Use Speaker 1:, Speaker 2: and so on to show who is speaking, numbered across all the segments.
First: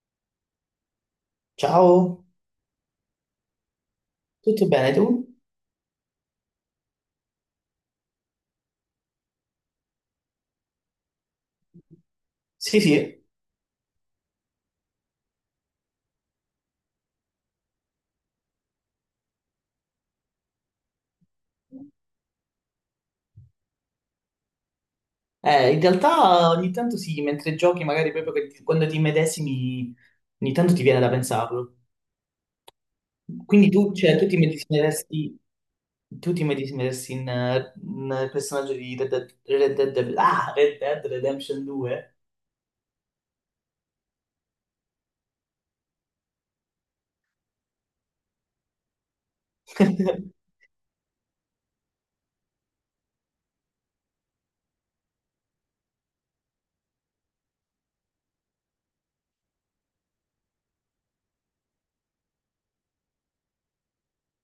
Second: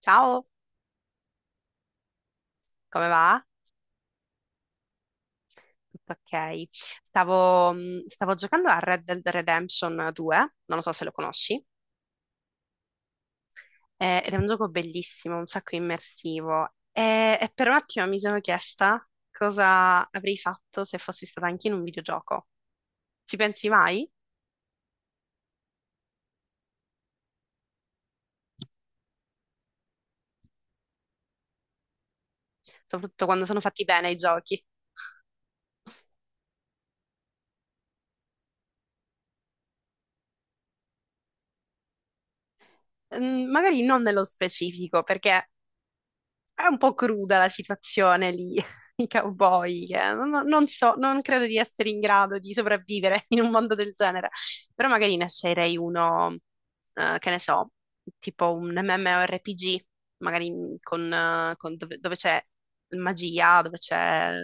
Speaker 1: Ciao,
Speaker 2: Ciao,
Speaker 1: come va?
Speaker 2: tutto bene tu?
Speaker 1: Tutto ok. Stavo giocando a Red Dead Redemption 2, non lo so se lo conosci,
Speaker 2: Sì, sì,
Speaker 1: ed è un gioco bellissimo, un sacco immersivo. E per un attimo mi sono chiesta cosa avrei fatto se fossi stata anche in un videogioco. Ci pensi mai?
Speaker 2: in realtà ogni tanto sì, mentre giochi magari proprio quando ti immedesimi, ogni tanto ti viene da pensarlo.
Speaker 1: Soprattutto quando sono
Speaker 2: Quindi
Speaker 1: fatti
Speaker 2: tu,
Speaker 1: bene i
Speaker 2: cioè, tu ti
Speaker 1: giochi.
Speaker 2: immedesimeresti, in, in personaggio di Red Dead Redemption 2?
Speaker 1: Mm, magari non nello specifico, perché è un po' cruda la situazione lì, i cowboy, che non, non so, non credo di essere in grado di sopravvivere in un mondo del genere, però magari ne sceglierei uno, che ne so, tipo un MMORPG, magari con dove c'è magia, dove c'è,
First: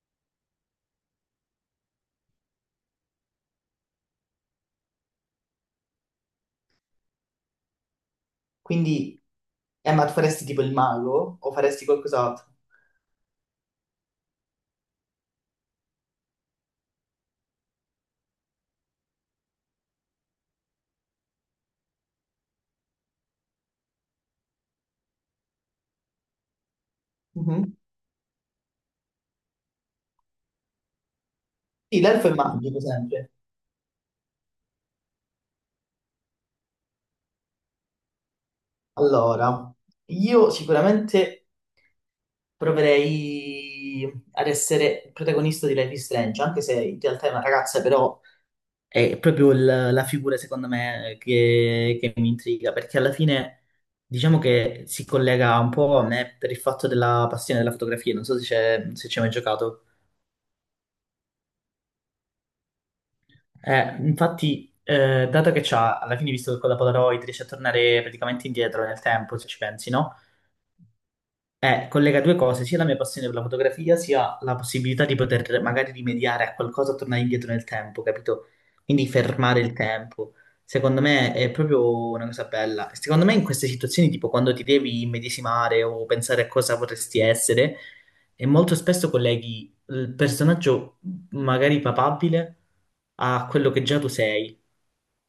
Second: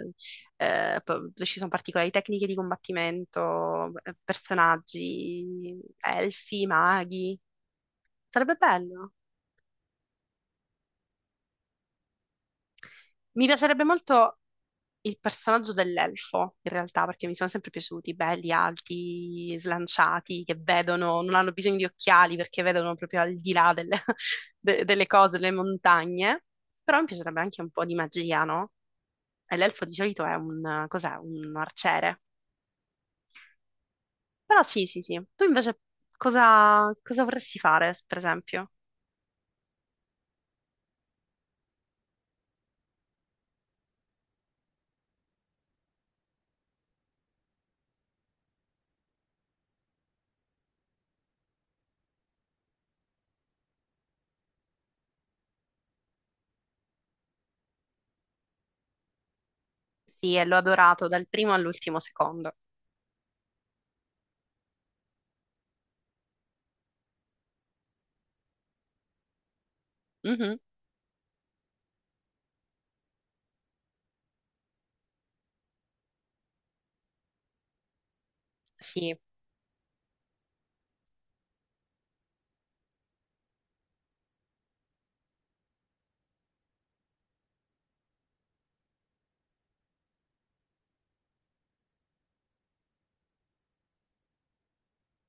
Speaker 1: dove ci sono particolari tecniche di combattimento, personaggi, elfi, maghi, sarebbe bello.
Speaker 2: Quindi, ma tu faresti tipo il mago o faresti qualcos'altro?
Speaker 1: Mi piacerebbe molto il personaggio dell'elfo, in realtà, perché mi sono sempre piaciuti, belli, alti, slanciati, che vedono, non hanno bisogno di occhiali perché vedono proprio al di là delle, delle cose, delle montagne. Però mi piacerebbe anche un
Speaker 2: Mhm.
Speaker 1: po' di magia, no? E l'elfo di solito è un, cos'è? Un
Speaker 2: Sì,
Speaker 1: arciere.
Speaker 2: l'elfo è magico sempre.
Speaker 1: Però sì, sì, sì. Tu invece cosa vorresti fare, per esempio?
Speaker 2: Allora, io sicuramente proverei ad essere il protagonista di Life is Strange, anche se in realtà è una ragazza, però è la figura, secondo me, che mi intriga, perché alla fine diciamo che si collega un po' a me per il fatto della passione della fotografia, non so se ci hai mai giocato.
Speaker 1: Sì, e l'ho adorato dal primo all'ultimo secondo.
Speaker 2: Infatti, dato che c'ha, alla fine, visto che con la Polaroid riesce a tornare praticamente indietro nel tempo, se ci pensi, no?
Speaker 1: Mhm,
Speaker 2: Collega due cose, sia la mia passione per la fotografia, sia la possibilità di poter magari rimediare a qualcosa, tornare indietro nel tempo, capito? Quindi
Speaker 1: sì.
Speaker 2: fermare il tempo. Secondo me è proprio una cosa bella. Secondo me in queste situazioni, tipo quando ti devi immedesimare o pensare a cosa vorresti essere, e molto spesso colleghi il personaggio magari papabile a quello che già tu sei.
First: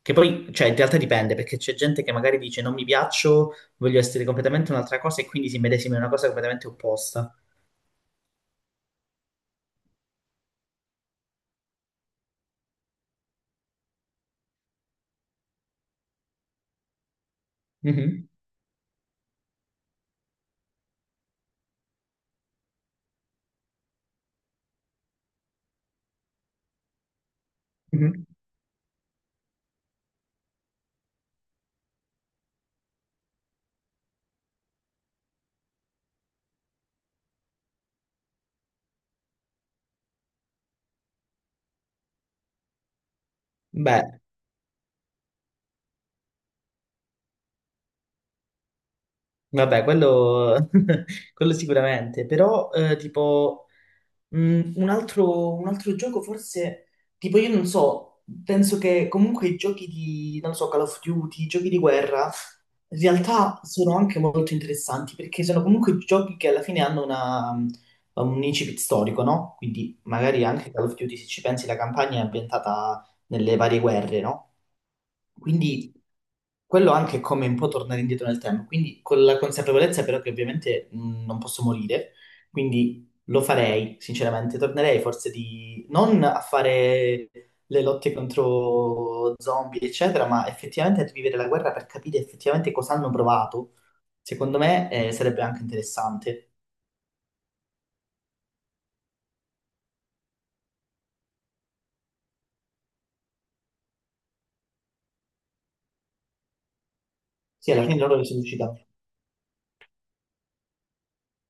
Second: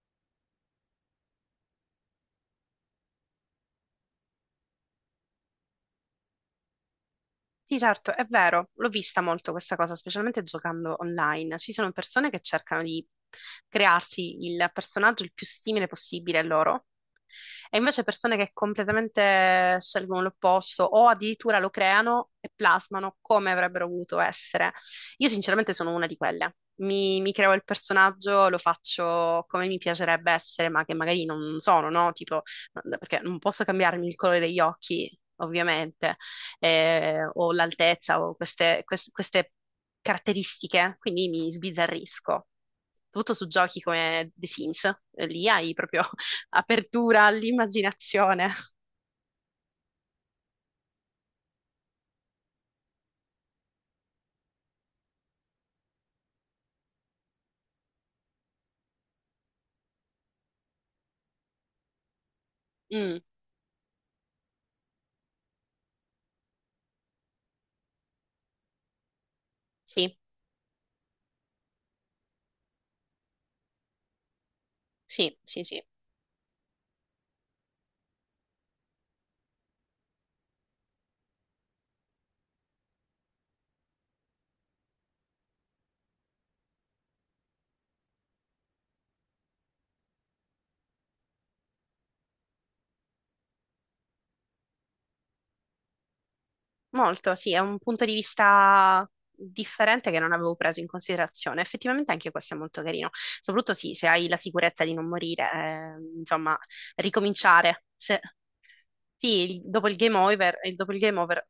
Speaker 2: Che poi, cioè, in realtà dipende, perché c'è gente che magari dice non mi piaccio, voglio essere completamente un'altra cosa e quindi si medesima in una cosa completamente opposta.
Speaker 1: Sì, certo, è vero, l'ho vista molto questa cosa, specialmente giocando online. Ci sono persone che cercano di crearsi il personaggio il più simile possibile a loro e invece
Speaker 2: Mhm,
Speaker 1: persone che completamente scelgono l'opposto o addirittura lo creano e plasmano come avrebbero voluto essere. Io sinceramente sono una di quelle. Mi creo il
Speaker 2: mhm.
Speaker 1: personaggio, lo faccio come mi piacerebbe essere, ma che magari non sono, no? Tipo, no, perché non posso cambiarmi il colore degli occhi, ovviamente, o l'altezza o queste caratteristiche, quindi mi sbizzarrisco. Soprattutto su giochi
Speaker 2: Beh,
Speaker 1: come The Sims, lì hai proprio apertura all'immaginazione.
Speaker 2: vabbè, quello, quello sicuramente, però tipo un altro gioco forse. Tipo io non so, penso che comunque i giochi di, non so, Call of Duty, i giochi di guerra, in
Speaker 1: Mm,
Speaker 2: realtà sono anche molto interessanti perché sono comunque giochi che alla fine hanno un incipit storico, no? Quindi
Speaker 1: sì,
Speaker 2: magari anche Call of Duty, se ci pensi, la campagna è ambientata nelle varie guerre, no?
Speaker 1: sì, sì, sì.
Speaker 2: Quindi quello anche è come un po' tornare indietro nel tempo, quindi con la consapevolezza però che ovviamente non posso morire, quindi lo farei, sinceramente, tornerei forse di non a fare le lotte contro zombie, eccetera, ma effettivamente a vivere la guerra per capire effettivamente cosa hanno provato. Secondo me sarebbe anche interessante.
Speaker 1: Molto, sì, è un punto di vista differente che non avevo preso in considerazione. Effettivamente anche questo è molto carino. Soprattutto sì, se hai la sicurezza di non morire, insomma,
Speaker 2: Sì, alla
Speaker 1: ricominciare.
Speaker 2: fine loro si riusciti.
Speaker 1: Sì, dopo il game over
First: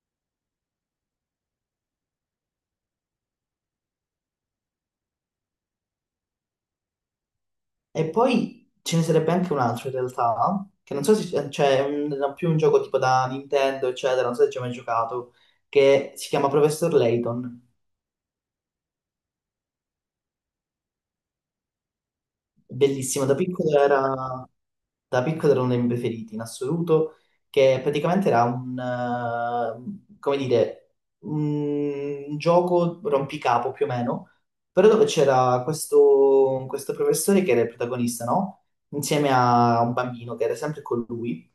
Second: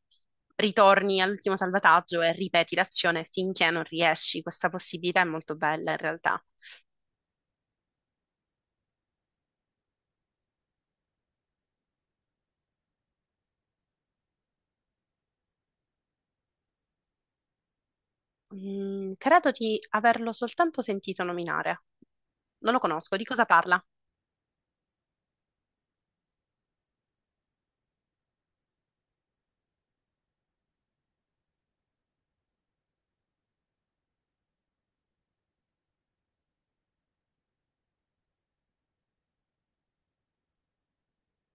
Speaker 1: ritorni all'ultimo salvataggio e ripeti l'azione finché non riesci. Questa possibilità è molto bella in realtà.
Speaker 2: E poi ce ne sarebbe anche un altro in realtà, che non so se cioè, più un gioco tipo da Nintendo, eccetera, non so se ci hai mai giocato, che si chiama Professor Layton.
Speaker 1: Credo di averlo soltanto sentito nominare. Non lo conosco. Di
Speaker 2: Bellissimo,
Speaker 1: cosa parla?
Speaker 2: da piccolo era uno dei miei preferiti in assoluto, che praticamente era un, come dire, un gioco rompicapo più o meno, però dove c'era questo professore che era il protagonista, no? Insieme a un bambino che era sempre con lui.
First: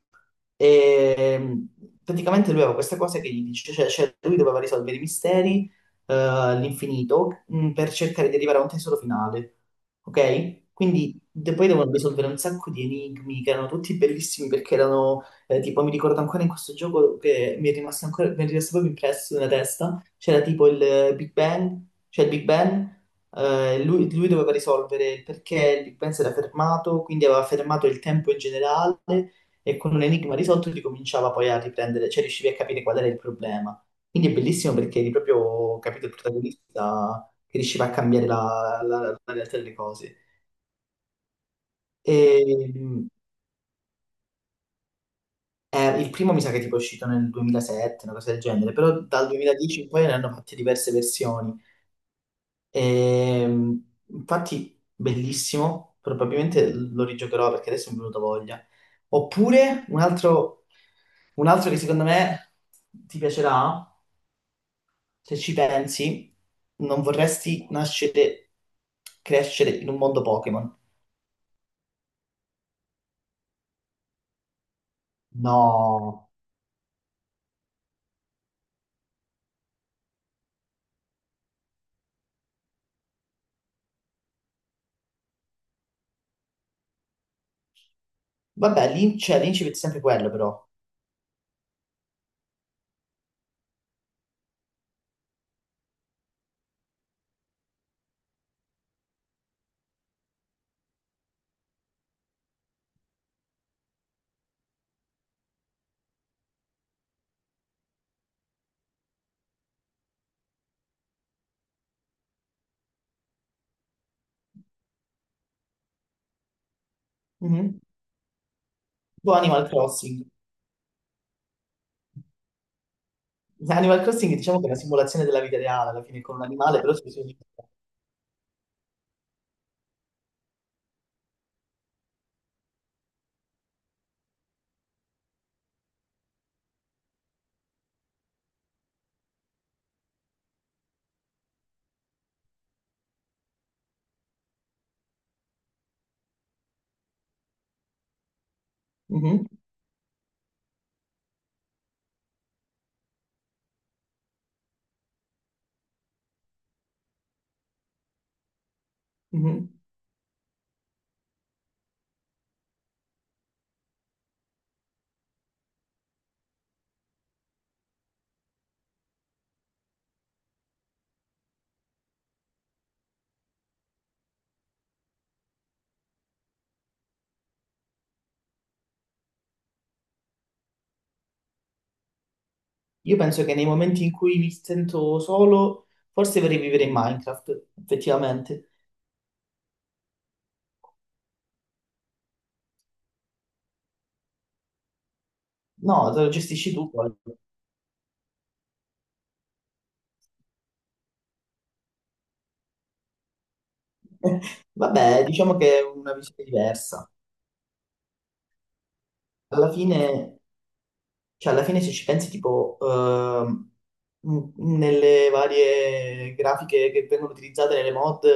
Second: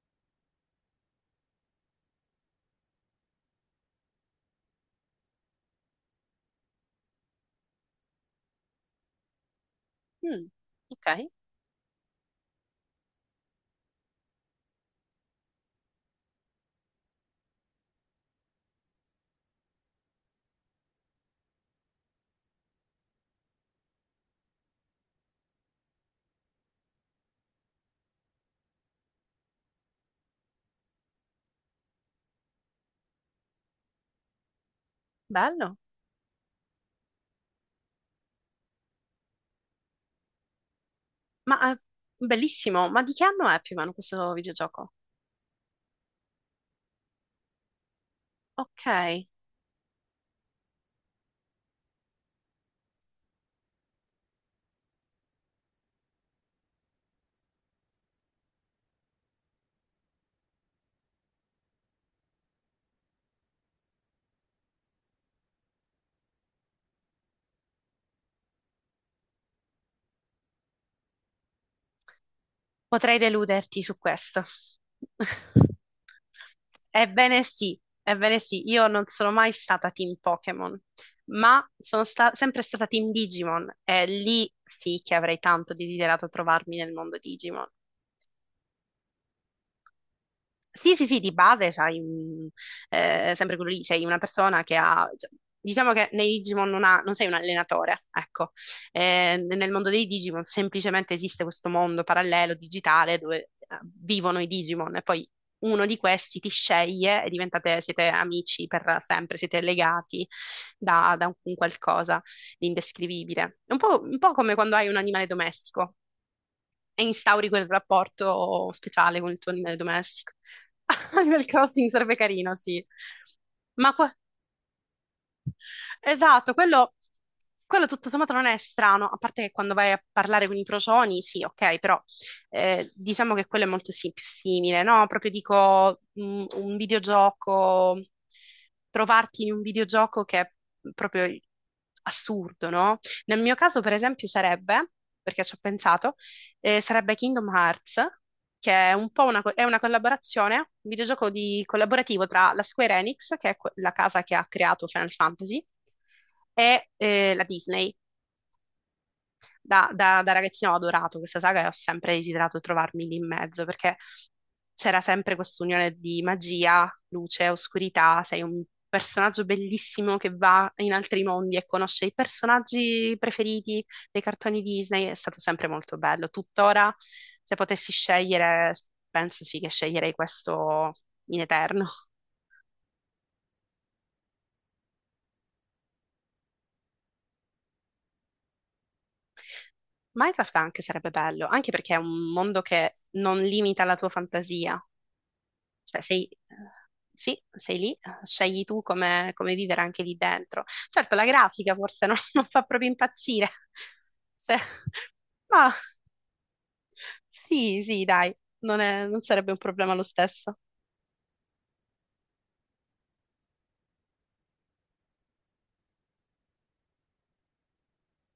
Speaker 2: E praticamente lui aveva questa cosa che gli dice, cioè lui doveva risolvere i misteri all'infinito per cercare di arrivare a un tesoro finale.
Speaker 1: Mm,
Speaker 2: Ok?
Speaker 1: ok,
Speaker 2: Quindi poi devono risolvere un sacco di enigmi che erano tutti bellissimi perché erano, tipo, mi ricordo ancora in questo gioco che mi è rimasto proprio impresso nella testa, c'era tipo il Big Bang, cioè il Big Bang, lui doveva risolvere il perché il Big Bang si era fermato, quindi aveva fermato il tempo in generale e con un enigma risolto ricominciava poi a riprendere, cioè riuscivi a capire qual era il problema. Quindi è bellissimo perché eri
Speaker 1: bello.
Speaker 2: proprio, capito, il protagonista che riusciva a cambiare la, la realtà delle cose.
Speaker 1: Ma
Speaker 2: E,
Speaker 1: bellissimo. Ma di che anno è più o meno questo videogioco?
Speaker 2: il primo mi sa che tipo è uscito nel 2007, una cosa del genere,
Speaker 1: Ok,
Speaker 2: però dal 2010 in poi ne hanno fatte diverse versioni. E, infatti, bellissimo, probabilmente lo rigiocherò perché adesso mi è venuta voglia. Oppure un altro, che secondo me ti piacerà, se ci pensi, non vorresti nascere, crescere in un mondo Pokémon.
Speaker 1: potrei deluderti su questo.
Speaker 2: No,
Speaker 1: Ebbene sì, io non sono mai stata team Pokémon, ma sono sempre stata team Digimon e lì sì che avrei tanto desiderato trovarmi nel mondo Digimon.
Speaker 2: vabbè, cioè, l'incipit è sempre quello, però.
Speaker 1: Sì, sì, sì, di base c'hai sempre quello lì, sei una persona che ha, cioè, diciamo che nei Digimon non sei un allenatore, ecco. Nel mondo dei Digimon semplicemente esiste questo mondo parallelo, digitale, dove vivono i Digimon e poi uno di questi ti sceglie e diventate, siete amici per sempre, siete legati da un qualcosa di indescrivibile. È un po', un po' come quando hai un animale domestico, e instauri quel
Speaker 2: Mhm.
Speaker 1: rapporto speciale con
Speaker 2: Tipo
Speaker 1: il tuo
Speaker 2: Animal
Speaker 1: animale
Speaker 2: Crossing.
Speaker 1: domestico. Animal Crossing sarebbe carino, sì. Ma
Speaker 2: Animal
Speaker 1: qua-
Speaker 2: Crossing diciamo che è una simulazione della vita reale, alla fine con un
Speaker 1: esatto,
Speaker 2: animale,
Speaker 1: quello,
Speaker 2: però si sono.
Speaker 1: quello tutto sommato non è strano, a parte che quando vai a parlare con i procioni, sì, ok, però diciamo che quello è molto più simile, no? Proprio dico un videogioco, trovarti in un videogioco che è proprio assurdo, no? Nel mio caso, per esempio, sarebbe, perché ci ho pensato, sarebbe Kingdom Hearts, che è un po'
Speaker 2: Mhm.
Speaker 1: è una collaborazione, un videogioco collaborativo tra la Square Enix, che è la casa che ha creato Final Fantasy, e la Disney
Speaker 2: Mhm.
Speaker 1: da ragazzina ho adorato questa saga e ho sempre desiderato trovarmi lì in mezzo perché c'era sempre quest'unione di magia, luce, oscurità, sei un personaggio bellissimo che va in altri mondi e conosce i personaggi preferiti dei cartoni Disney, è stato sempre molto bello. Tuttora, se potessi scegliere, penso sì che sceglierei questo in eterno.
Speaker 2: Io penso che nei momenti in cui mi sento solo, forse vorrei vivere in Minecraft, effettivamente.
Speaker 1: Minecraft anche sarebbe bello, anche perché è un mondo che non limita la tua fantasia.
Speaker 2: No,
Speaker 1: Cioè,
Speaker 2: te
Speaker 1: sei,
Speaker 2: lo gestisci tu poi.
Speaker 1: sì, sei lì, scegli tu come vivere anche lì dentro. Certo, la grafica forse non fa proprio impazzire, Se-
Speaker 2: Vabbè, diciamo
Speaker 1: ma
Speaker 2: che è una visione diversa.
Speaker 1: sì, sì, dai, non sarebbe un
Speaker 2: Alla
Speaker 1: problema lo
Speaker 2: fine
Speaker 1: stesso.
Speaker 2: Cioè, alla fine se ci pensi, tipo, nelle varie grafiche che vengono utilizzate nelle mod,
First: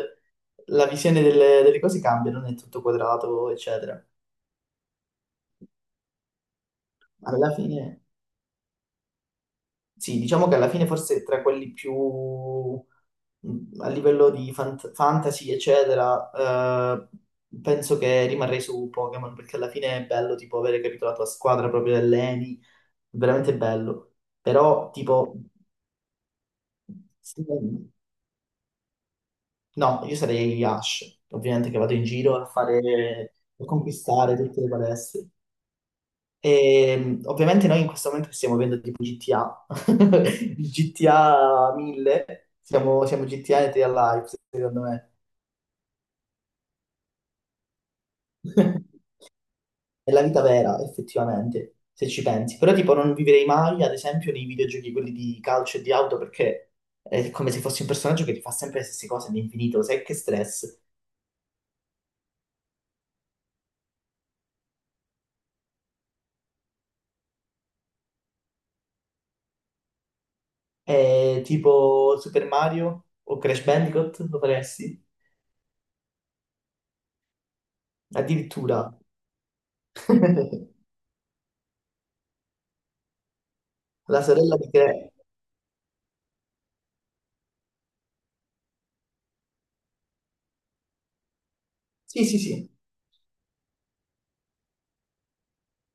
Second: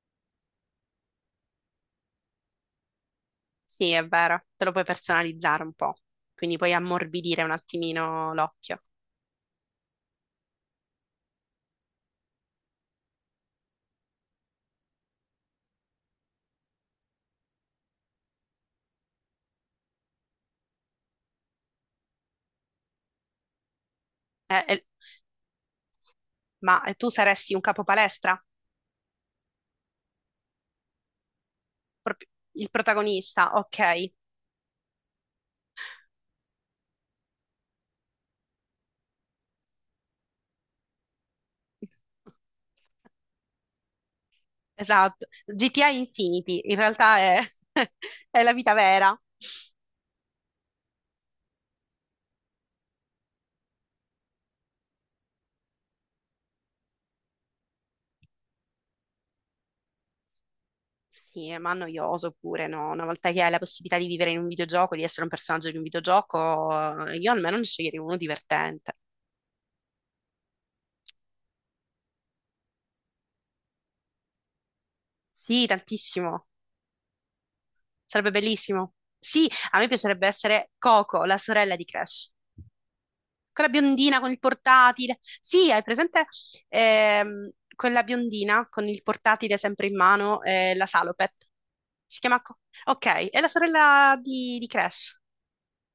Speaker 2: la visione delle cose cambia, non è tutto quadrato,
Speaker 1: Sì,
Speaker 2: eccetera.
Speaker 1: è vero, te lo puoi personalizzare un po', quindi puoi ammorbidire un
Speaker 2: Alla fine,
Speaker 1: attimino l'occhio.
Speaker 2: sì, diciamo che alla fine forse tra quelli più a livello di fantasy, eccetera, eh, penso che rimarrei su Pokémon, perché alla fine è bello, tipo, avere capito la tua squadra proprio dell'ENI, veramente bello.
Speaker 1: Eh, eh,
Speaker 2: Però, tipo.
Speaker 1: ma tu
Speaker 2: Sì,
Speaker 1: saresti un capo palestra?
Speaker 2: no, io sarei Ash, ovviamente che vado in
Speaker 1: Proprio
Speaker 2: giro a
Speaker 1: il
Speaker 2: fare,
Speaker 1: protagonista,
Speaker 2: a
Speaker 1: ok.
Speaker 2: conquistare tutte le palestre. E ovviamente noi in questo momento stiamo vivendo tipo GTA, il GTA 1000, siamo GTA e T A Live, secondo me.
Speaker 1: Esatto, GTA Infinity, in realtà è, è la vita vera.
Speaker 2: È la vita vera, effettivamente, se ci pensi. Però tipo non vivrei mai, ad esempio, nei videogiochi quelli di calcio e di auto, perché è come se fossi un personaggio che ti fa sempre le stesse cose all'infinito, sai che stress.
Speaker 1: Sì, ma noioso pure, no? Una volta che hai la possibilità di vivere in un videogioco, di essere un personaggio di un videogioco, io almeno ne sceglierei uno divertente.
Speaker 2: Tipo Super Mario o Crash Bandicoot, lo faresti?
Speaker 1: Sì, tantissimo. Sarebbe bellissimo.
Speaker 2: Addirittura.
Speaker 1: Sì, a me piacerebbe essere Coco, la sorella di Crash. Quella biondina
Speaker 2: La
Speaker 1: con il
Speaker 2: sorella di Crash.
Speaker 1: portatile. Sì, hai presente quella biondina con il portatile sempre in mano, la Salopet. Si
Speaker 2: Sì, sì,
Speaker 1: chiama
Speaker 2: sì.
Speaker 1: Ok, è la sorella di Crash.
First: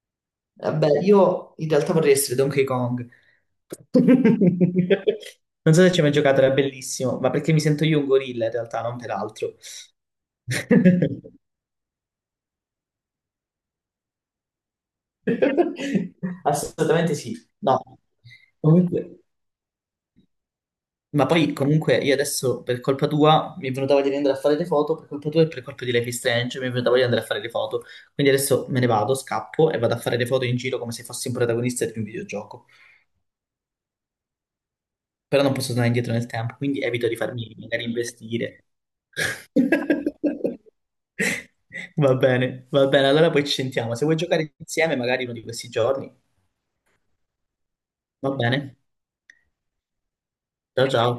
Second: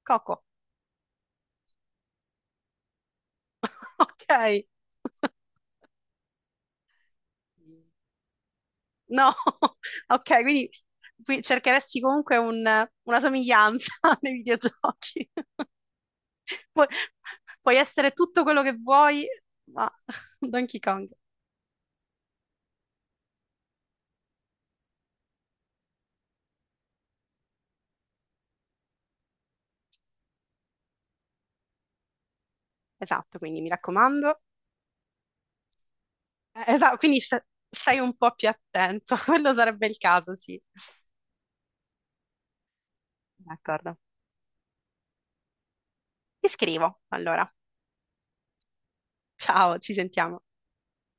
Speaker 1: Coco.
Speaker 2: Vabbè, io in realtà vorrei essere Donkey Kong.
Speaker 1: Ok.
Speaker 2: Non so se ci hai mai giocato, era bellissimo, ma perché mi sento io un gorilla in realtà, non per
Speaker 1: No,
Speaker 2: altro.
Speaker 1: ok, quindi qui cercheresti comunque una somiglianza nei videogiochi. Puoi,
Speaker 2: Assolutamente sì.
Speaker 1: puoi
Speaker 2: No.
Speaker 1: essere tutto quello che
Speaker 2: Comunque.
Speaker 1: vuoi, ma Donkey Kong.
Speaker 2: Ma poi comunque io adesso per colpa tua mi è venuta voglia di andare a fare le foto, per colpa tua e per colpa di Life is Strange mi è venuta voglia di andare a fare le foto. Quindi adesso me ne vado, scappo e vado a fare le foto in giro come se fossi un protagonista di un videogioco.
Speaker 1: Esatto, quindi mi raccomando.
Speaker 2: Però non posso tornare indietro nel tempo, quindi
Speaker 1: Esatto,
Speaker 2: evito di
Speaker 1: quindi
Speaker 2: farmi magari
Speaker 1: stai un po' più
Speaker 2: investire.
Speaker 1: attento, quello sarebbe il caso, sì.
Speaker 2: Va bene, allora poi ci sentiamo.
Speaker 1: D'accordo.
Speaker 2: Se vuoi giocare insieme magari uno di questi giorni,
Speaker 1: Ti scrivo, allora.
Speaker 2: va bene.
Speaker 1: Ciao, ci sentiamo.
Speaker 2: Ciao ciao.